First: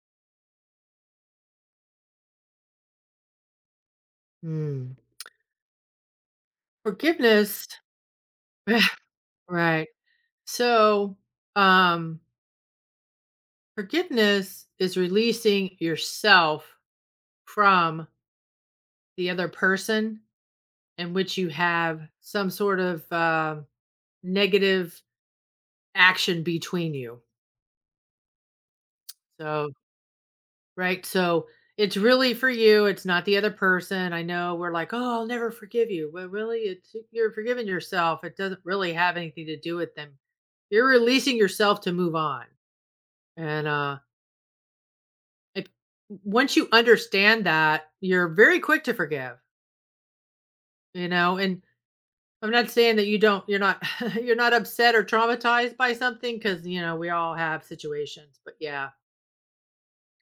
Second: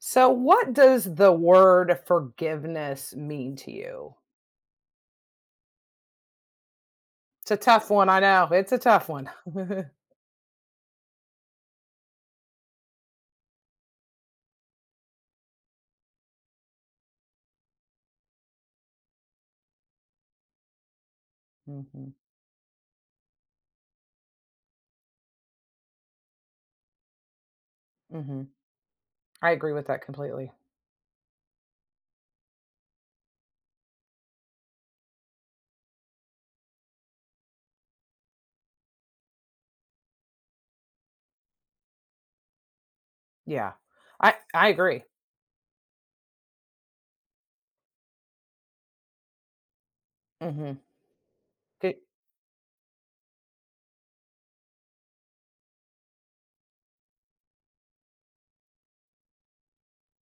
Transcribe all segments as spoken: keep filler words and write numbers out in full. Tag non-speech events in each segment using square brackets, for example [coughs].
So, what does the word forgiveness mean to you? Mm. It's a Forgiveness, tough one. I know. It's a [sighs] tough one. right. [laughs] So, um, forgiveness is releasing yourself from the other person in which you have hmm some sort of uh, negative action between you. hmm I So, agree with that completely. right. So, it's really for you. It's not the other person. I know we're like, oh, I'll never forgive you. But really, it's you're forgiving yourself. It doesn't really have anything to do with them. You're releasing yourself to move on. And Yeah. uh I, I agree. If once you understand that, you're very quick to forgive, hmm you know, and I'm not saying that you don't you're not [laughs] you're not upset or traumatized by something, because you know, we all have situations, but yeah.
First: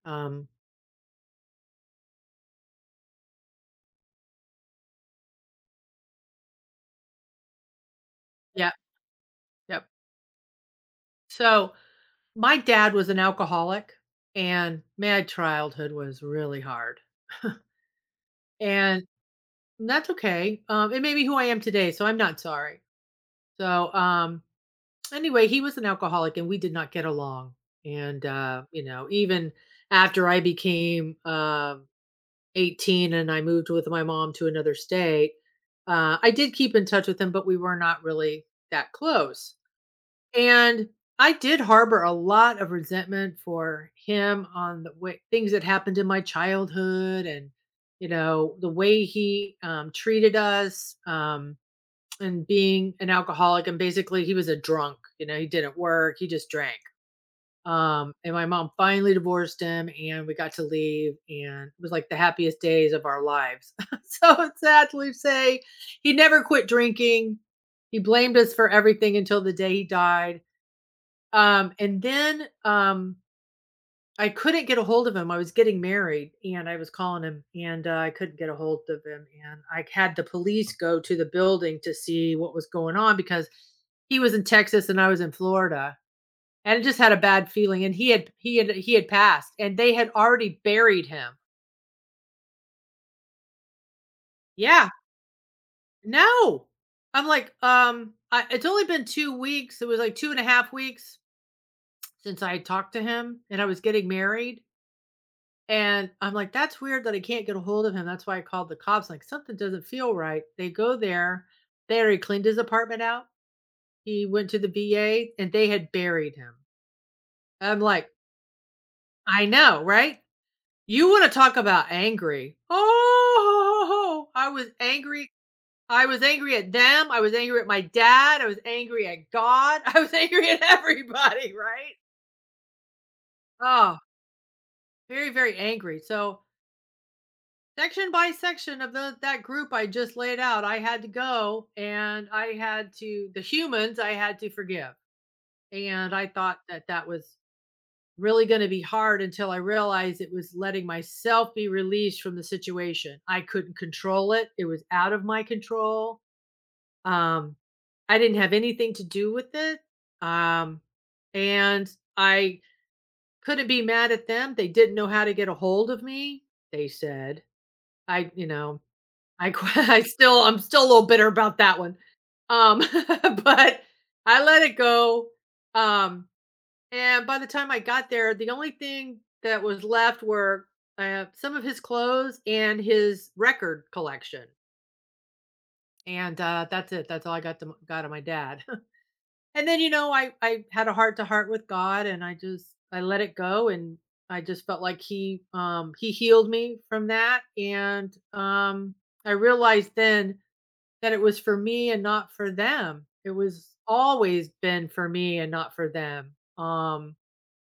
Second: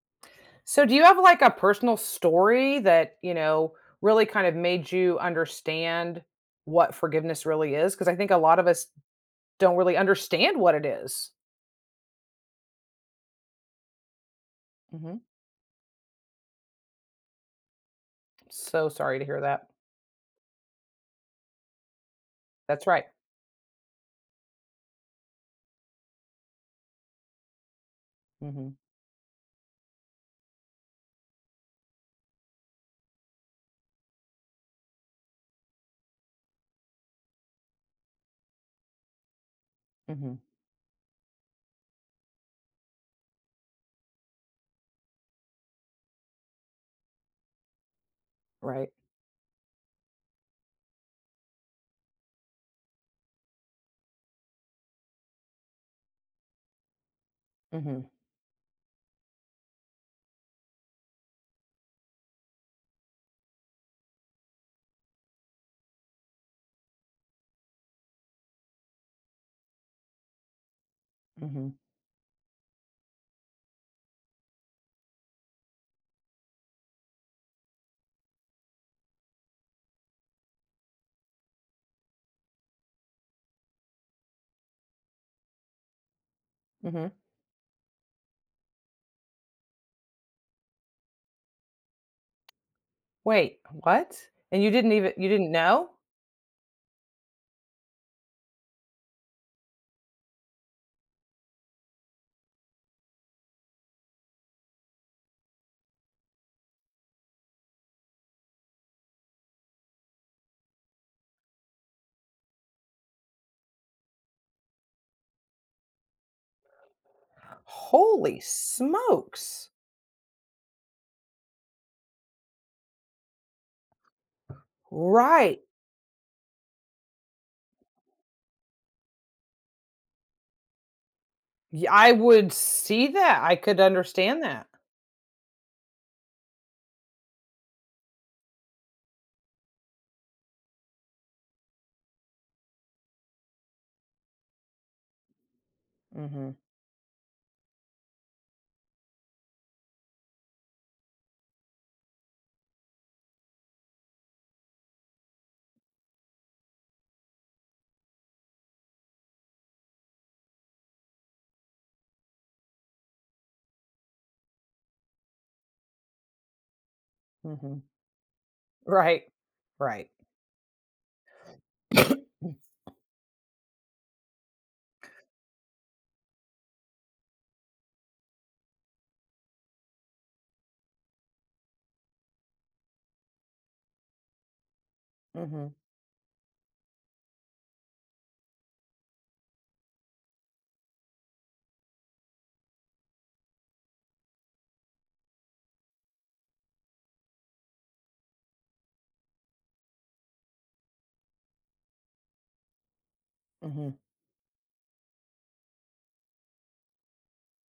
Um, So, do you have like a personal story that, you know, really kind of made you understand what forgiveness really is? Because I think a lot of yeah, us don't yep. really understand what it is. So, my dad was an alcoholic and Mm-hmm. my childhood was really hard. [laughs] So And sorry to hear that. that's okay. Um, it made me who I am today, so I'm not sorry. That's right. So, um Anyway, he was an alcoholic and we did not get along. And, uh, hmm you know, even after I became um eighteen and I moved with my mom to another state, uh, I did keep in touch with him, but we were not really that close. hmm And I did harbor a lot of resentment for him on the way things that happened in my childhood and, you know, the Right. way he um, treated us. Um, and being an alcoholic, and basically he was a drunk. You know, he didn't work, he just drank. hmm um And my mom finally divorced him and we got to leave, and it was like the happiest days of our lives. [laughs] So sad to say, he never quit drinking. He blamed us for everything until the day he died. hmm Um and then um I couldn't get a hold of him. I was getting married and I was calling him, and uh, I couldn't get a hold of him. And I had the police go to the building to see what was going on, because he was in Texas and I was in Florida. And I just had hmm a bad feeling. And he had he had he had passed and they had already buried him. Wait, what? And you Yeah. didn't even you didn't know? No. I'm like, um, I, it's only been two weeks. It was like two and a half weeks since I had talked to him, and I was getting married. And I'm like, that's weird that I can't get a hold of him. That's why I called the cops. Like, something doesn't feel right. They go there. They already cleaned his apartment out. He went to the V A and they had buried him. I'm like, Holy I smokes. know, right? You want to talk about angry. Oh, I was angry. Right. I was angry at them. I was angry at my dad. I was angry at God. [laughs] I was angry at everybody, Yeah, right? I would see that. I could Oh, understand that. very, very angry. So section by section of the that group I just laid out, I had to go and I had to the humans I had to forgive. And I Mhm. thought that that was really going to be hard until I realized it was letting myself be released from the situation. I couldn't control it. It was out of my control. Um I didn't have anything to do with it. Um and I couldn't be mad at them. They didn't know how to get a hold of me, they said. Mhm. I, you know, Right. I qui [laughs] I Right. still I'm still a little bitter about that one. Um, [coughs] [laughs] but I let it go, um, and by the time I got there, the only thing that was left were, uh, some of his clothes and his record collection, Mhm. and, uh, that's it. That's all I got to got of my dad. [laughs] And then, you know, I I had a heart-to-heart with God, and I just I let it go, and I just felt like he, um, he healed me from that, and, um, I realized then that it was for me and not for them. It was Mhm. always been for me and not for them. Um,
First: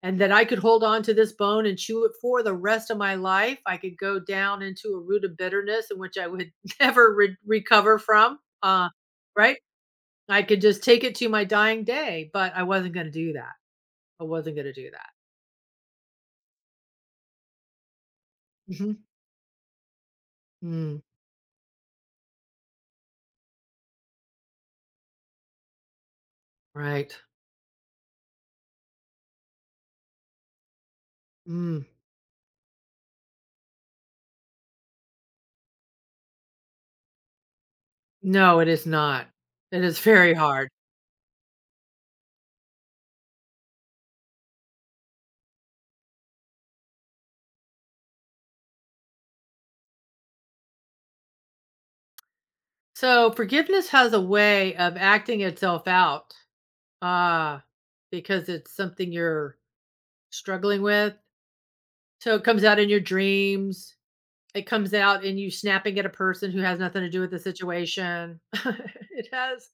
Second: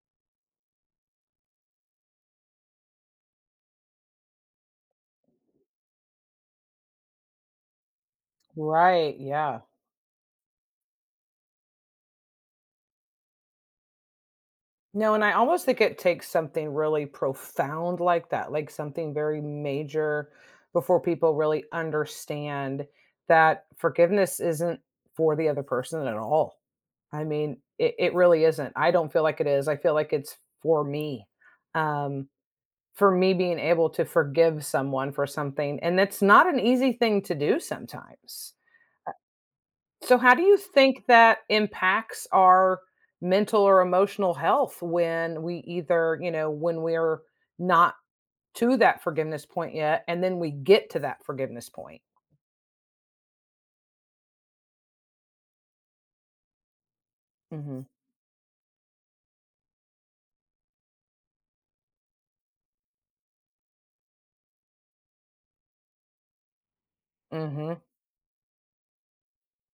and that I could hold on to this bone and chew it for the rest of my life. I could go down into a root of bitterness in which I would [laughs] never re- recover from. Uh, Right, right? yeah. I could just take it to my dying day, but I wasn't going to do that. I wasn't going to do that. No, and I almost think it takes something really profound like that, like Mhm. something very major before Mm, people really understand that forgiveness isn't for the other person at all. right. I mean, it it really isn't. I don't feel like it is. I feel like it's for me. Mm. Um, for me being able to forgive someone for something, and that's not an easy thing to do sometimes. No, it is not. It is So very how do you hard. think that impacts our mental or emotional health when we either, you know, when we're not to that forgiveness point yet, and then we get to that forgiveness point? So forgiveness has a way of acting itself out. Ah, Mhm. because it's something you're struggling with? So it comes out in your dreams. It comes out in you snapping at a person who has nothing to do with the Mhm. situation. [laughs] It has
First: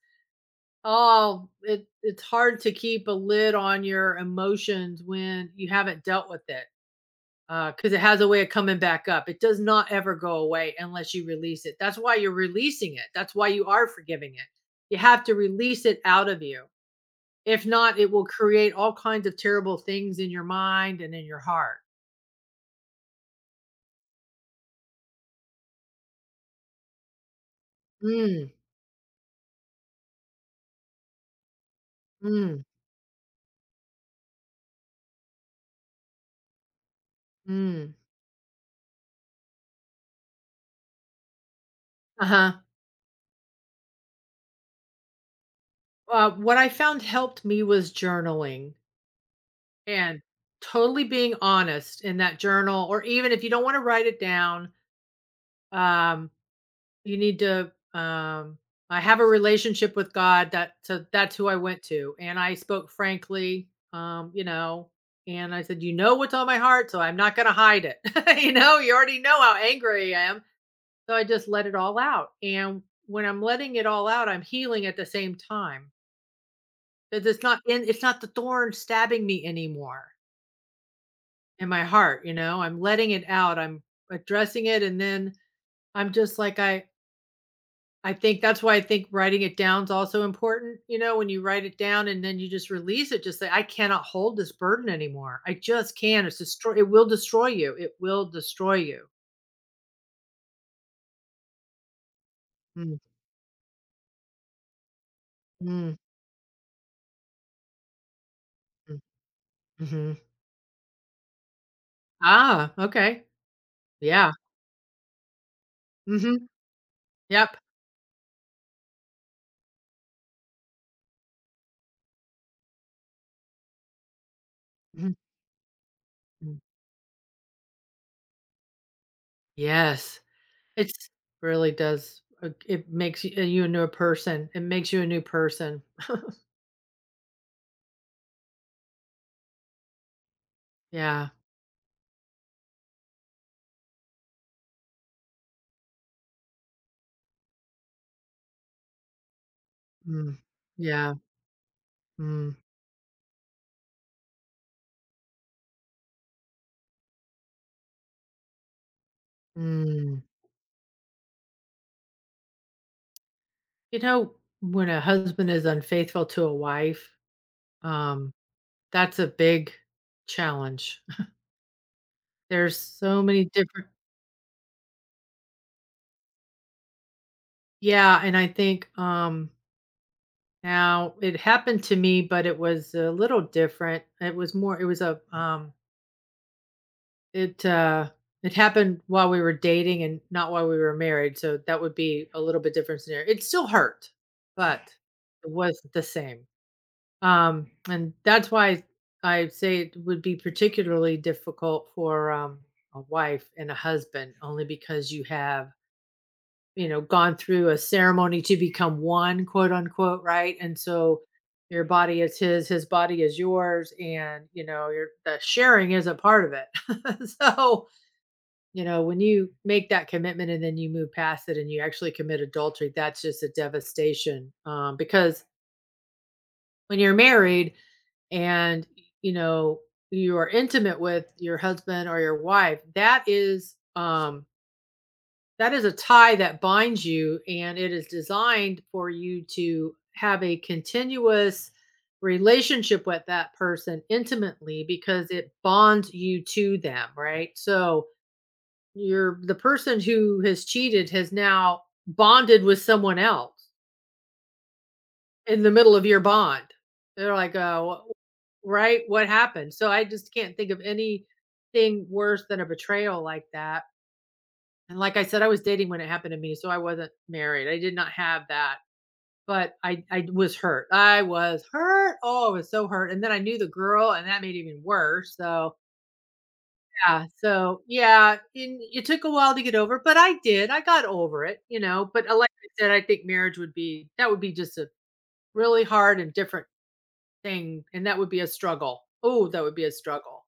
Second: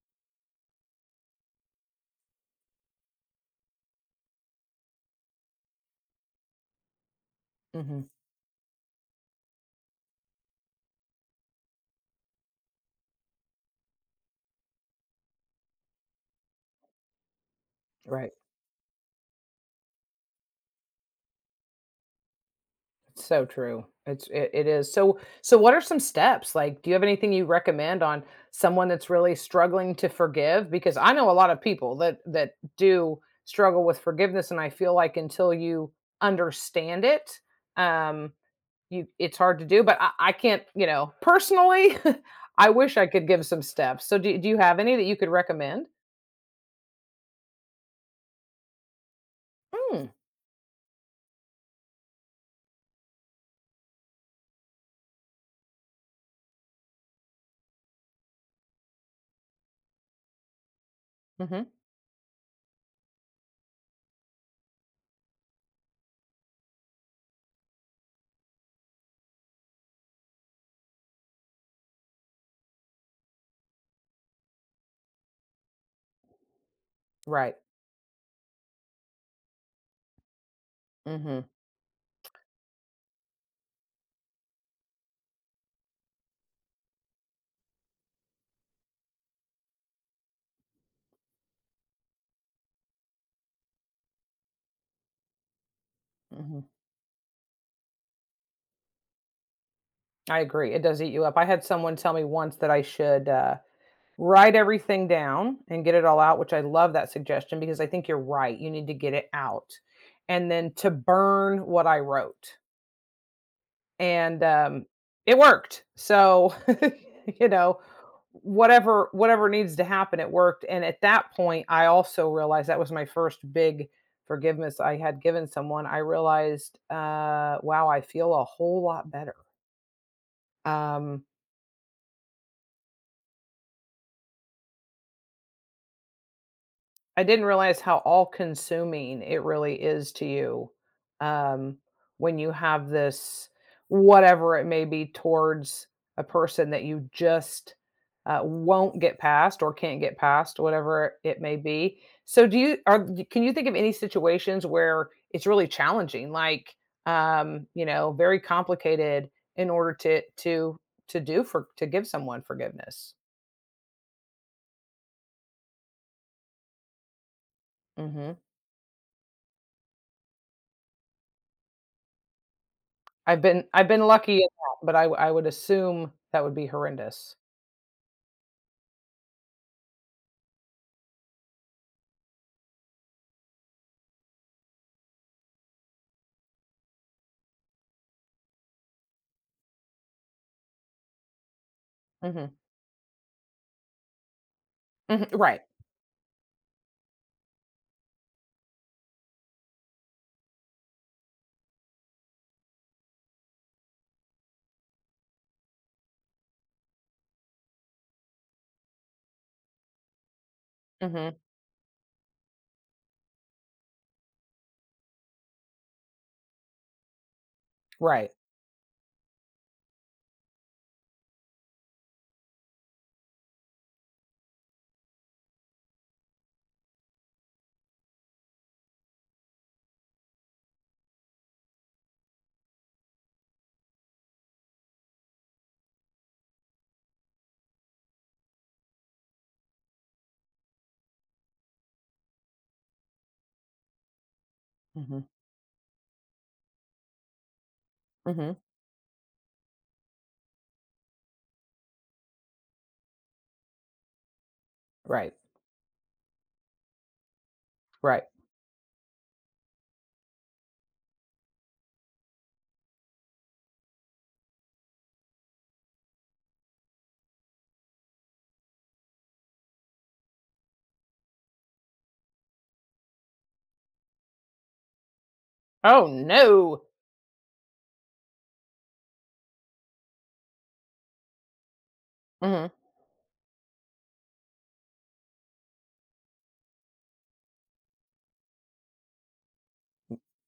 all it It's hard to keep a lid on your emotions when you haven't dealt with it, because it Mhm. has a way of coming back up. It does not ever go away unless you release it. That's why you're releasing it. That's why you are forgiving it. You have to release it out of you. If not, it will Right. create all kinds of terrible things in your mind and in your heart. So true. It's it, it is. So so what are some steps? Like do you have anything you recommend on Mm, someone that's really struggling to forgive because I know a lot of people that that mm, do struggle with forgiveness and I feel like until you understand it, mm. um, you it's hard to do but I, I can't, you know, personally [laughs] Uh-huh. I wish I could give some steps. So do, do you have any that you could recommend? Uh, what I found helped me was journaling Mm. and totally being honest in that journal, or even if you don't want to write it down, um, you need to. Um, I have a relationship with God. That so that's who I hmm went to, and I spoke frankly. Um, you know, and I said, "You know what's on my heart, so I'm not going to hide it." [laughs] You know, you already know how angry I am. So I just let it all out, and when I'm letting it all out, I'm healing at the same time. Because it's Right. not in it's not the thorn stabbing me anymore hmm in my heart, you know? I'm letting it out, I'm addressing it, and then I'm just like, I I think that's why I think writing it down is also important, you know, when you write it down and then you just release it, just say, "I cannot hold this burden anymore. I just can't. It's hmm destroy It will destroy you. It will destroy you." I agree. It does eat you up. I had someone tell me once that I Mm, should uh write everything down and get mm, it all out, which I love that suggestion because I think you're right. You need to mm, get it out. mhm. And then to burn what I wrote. Ah, okay. Yeah. And um, it worked. Mhm. So, [laughs] you Yep. know, whatever whatever needs to happen, it worked. And at that point, I also realized that was my first big forgiveness I Mhm, had given someone. I mm. realized, uh, wow, I feel a whole lot better. Yes, it's Um, really does, uh, it makes you you a new person, it makes you a new person. I didn't realize how all-consuming it really is to you, Yeah, um, when you have this, whatever it may be, towards a person that you just, uh, won't get past or can't get mm, past, yeah, whatever it may be. So mm, do you are can you think of any situations where it's really challenging, like, um, you know, very complicated in order to mm. to to do for to give someone forgiveness? You know, when a husband is unfaithful to a wife, um, Mhm. that's a big challenge. [laughs] There's so I've many been different. I've been lucky in [laughs] that, but I w- I would assume that would be horrendous. Yeah, and I think, um, now it happened to me, but it was a little different. It was more it was a, um It, uh it happened while we were dating and not while we were married, so that would be a Mhm, little bit different scenario. It still hurt, yeah, but mhm, it right, wasn't the same. Um, and that's why I say it would be particularly difficult for um, a wife and a husband, only because you have, you know, gone through a ceremony to become one, quote unquote, right? And so mhm, your body is his, his body is yours, and you know, your the sharing is a part of it. [laughs] So right, you know, when you make that commitment and then you move past it and you actually commit adultery, that's just a devastation. Um, because when you're married and, you know, you are intimate with your husband or your wife, that is, um, that is a tie that binds you, and it is designed for you to have a continuous relationship with that person intimately mhm, because it bonds you to them, right? So, mhm, you're the person who has cheated has now bonded with someone else right, in the middle of your bond. They're like, "Oh, right. wh- right? What happened?" So I just can't think of anything worse than a betrayal like that. And like I said, I was dating when it happened to me, so I wasn't married. I did not have that, but I I was hurt. I was hurt. Oh, I was so hurt. And then I knew the girl, and that made it even worse. So Oh, no! yeah, so yeah, and it took a while to get over, but I did, I got over it, you know, but, uh, like I Mhm, said, I think marriage would be that would be just a really hard and different thing, and that would be a struggle. Oh, that would be a struggle.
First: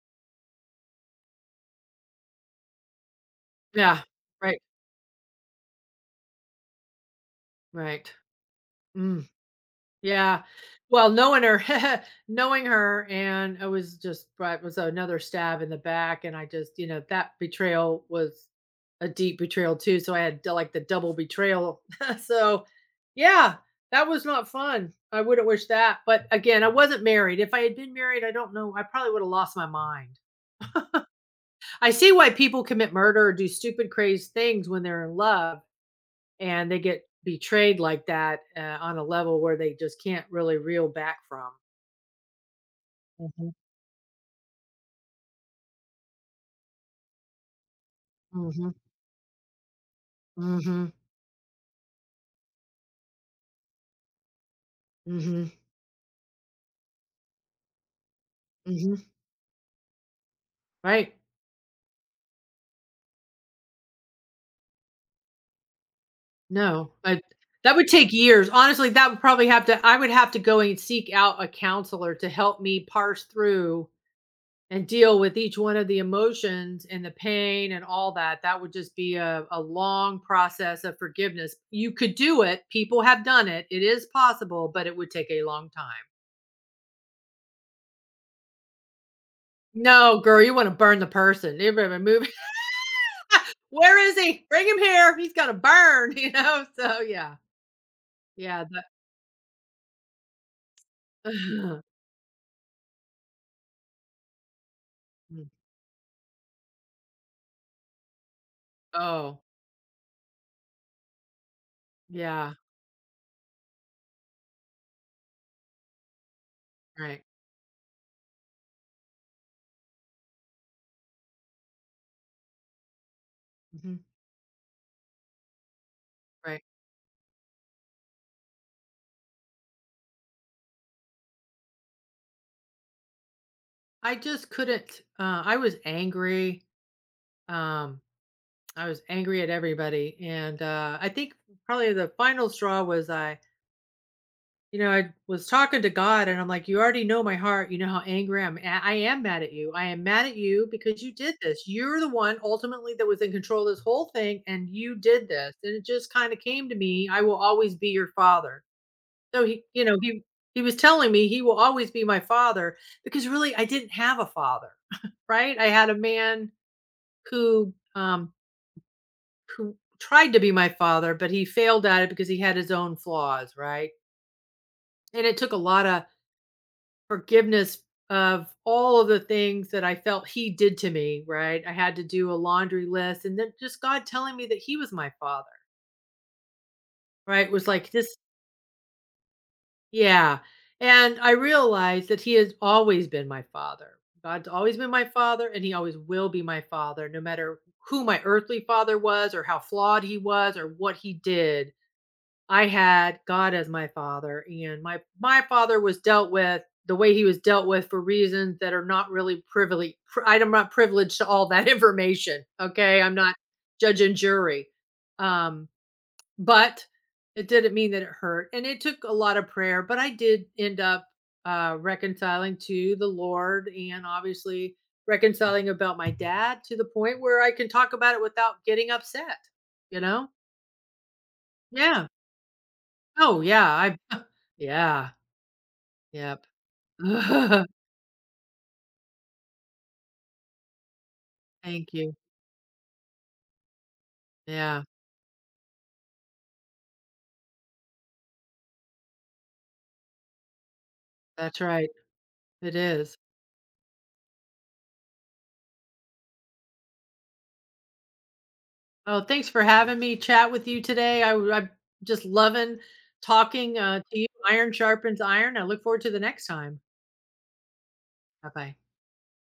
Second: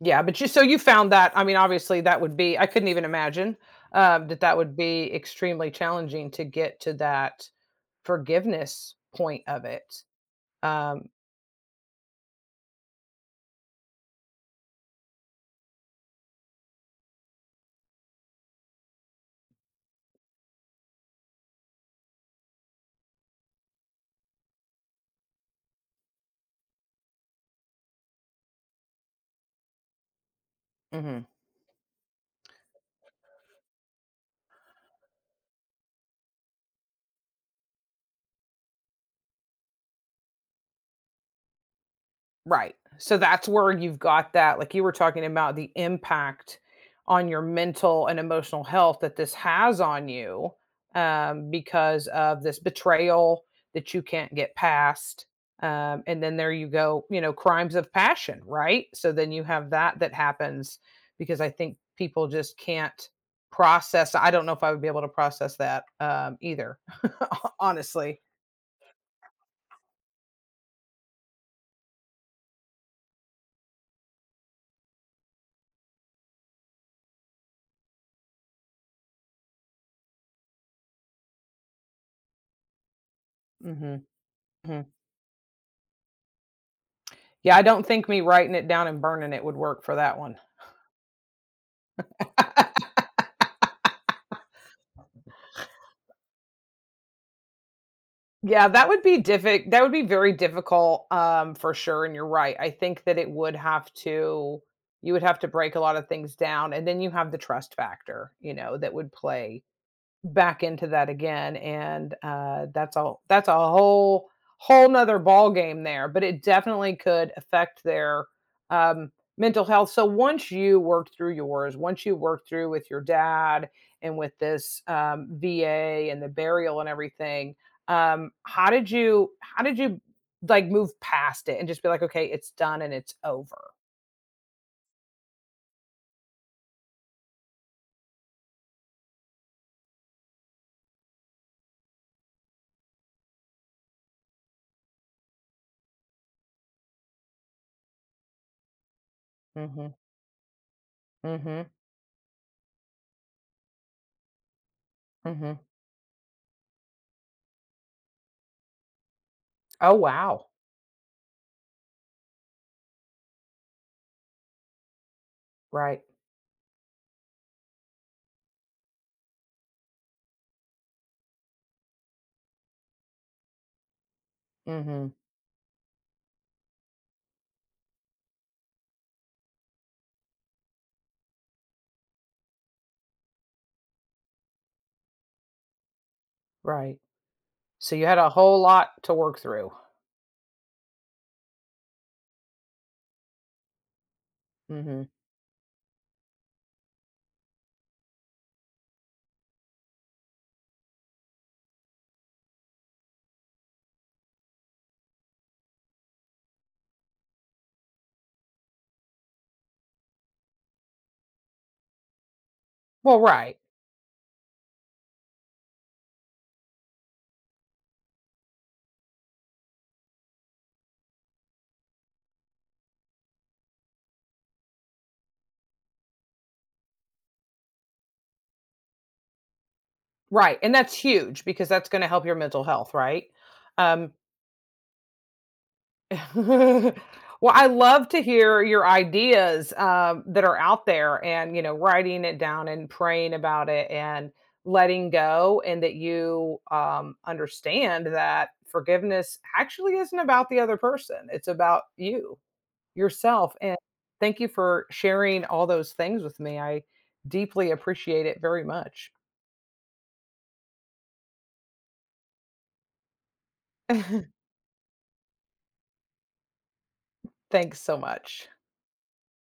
yeah, but you so you found that, I mean, obviously, that would be I couldn't even imagine, Yeah, um, that that right, would be extremely challenging to get to that right. forgiveness Mm. point of it. Yeah. um Well, knowing her [laughs] knowing her, and it was just right, was another stab in the back, and I just, you know, that betrayal was a deep betrayal too, so I had d like the double betrayal. [laughs] So, yeah, that was not fun. I wouldn't wish that, but again, I wasn't married. If I had been married, I don't know, I probably would have lost my mind. Mhm. I see why people commit murder or do stupid, crazy things when they're in love and they get betrayed like that, uh, on a level where they just can't really reel back from. Right. So that's Mhm, where you've got that, like you were talking about the impact on your mental and emotional mhm, health that this has on you, mhm, um, because of this betrayal that you can't get past. mhm, Um, and then there you go, you know, crimes of passion, right? mhm, So then you have that that happens right. because I think people just can't process. I don't know if I would be able to process that, um, either, No, but [laughs] that would take honestly. years. Honestly, that would probably have to I would have to go and seek out a counselor to help me parse through and deal with each one of the emotions and the pain and all that. That would just be a, a long process of forgiveness. You could do it. People have done it. It Mm-hmm. is possible, hmm but it would take a long time. Yeah, I don't think me writing it down and burning it would work for that No, one. girl, you want to burn the person. You better move. [laughs] Where is he? Bring him here. He's gonna burn, [laughs] you know. So yeah. Yeah, Yeah, that that would be difficult. That would be very difficult, um, for [laughs] sure, and you're right. I think that it would have to you would have Mm. to break a lot of things down, and then you have the trust factor, you know, that would Oh, play back into that again and yeah, uh that's all that's a whole whole nother ball game there but it definitely right. could affect their um mental health. So once you work through yours, once you work through with your dad Mhm, and with this, um, V A and the right. burial and everything, um, how did you how did you like move past it and just be like, okay, it's done and it's over. I just couldn't, uh, I was angry, um, I was angry at everybody, and, uh, I think probably the final straw was I you know, I was talking to God, and I'm like, "You already know my heart, you know how angry I'm a I am. Mad at you, I Mhm, am mad at you because you did this. mhm, You're the one ultimately that was in control of this whole thing, and you did this." mhm. And it just kinda came to me, "I will always be your father." So he you Oh, know, he wow. he was telling me he will always be my father, because really I didn't have a father, [laughs] right? I had a Right. man who um who tried to be my father, but he failed at it because he had his own flaws, right? Mhm, And it took a lot of forgiveness of all of the things that I felt he did to me, right? I had to do a laundry list, and then just God telling me that he was my father, right. right? Was like So you this. had a whole lot to work through. Yeah, and I realized that he has always been my father. God's always been my Mhm. father, and he always will be my father, no matter who my earthly father was, or how flawed he was, or what he did. I had God as my father, and my my father was dealt with the way he was dealt with for reasons that are not really privileged. I'm not privileged to all that [laughs] information. Okay, I'm Well, not right, judge and jury. Um, but it didn't mean that it hurt, and it took a lot of prayer, but I did end up, uh, reconciling to the Lord, and obviously reconciling about my dad to the point where I can talk about it without getting upset, you know? right, and that's huge because that's Yeah. gonna help your mental health, right? Oh, yeah, I Um, [laughs] Yeah, yep. [laughs] Well, [laughs] I love to hear your ideas, um, that are out there and, you know, Thank you. writing it down and praying about it and Yeah, letting go, and that you, um, understand that forgiveness actually isn't about the other person. It's that's about right. you, It is. yourself. And thank you for sharing all those things with me. I deeply appreciate it very much. Oh, thanks for having me chat with you today. i w I'm just loving talking, uh, to you. [laughs] Iron sharpens iron. I look forward to the next time. Thanks so much. Bye-bye.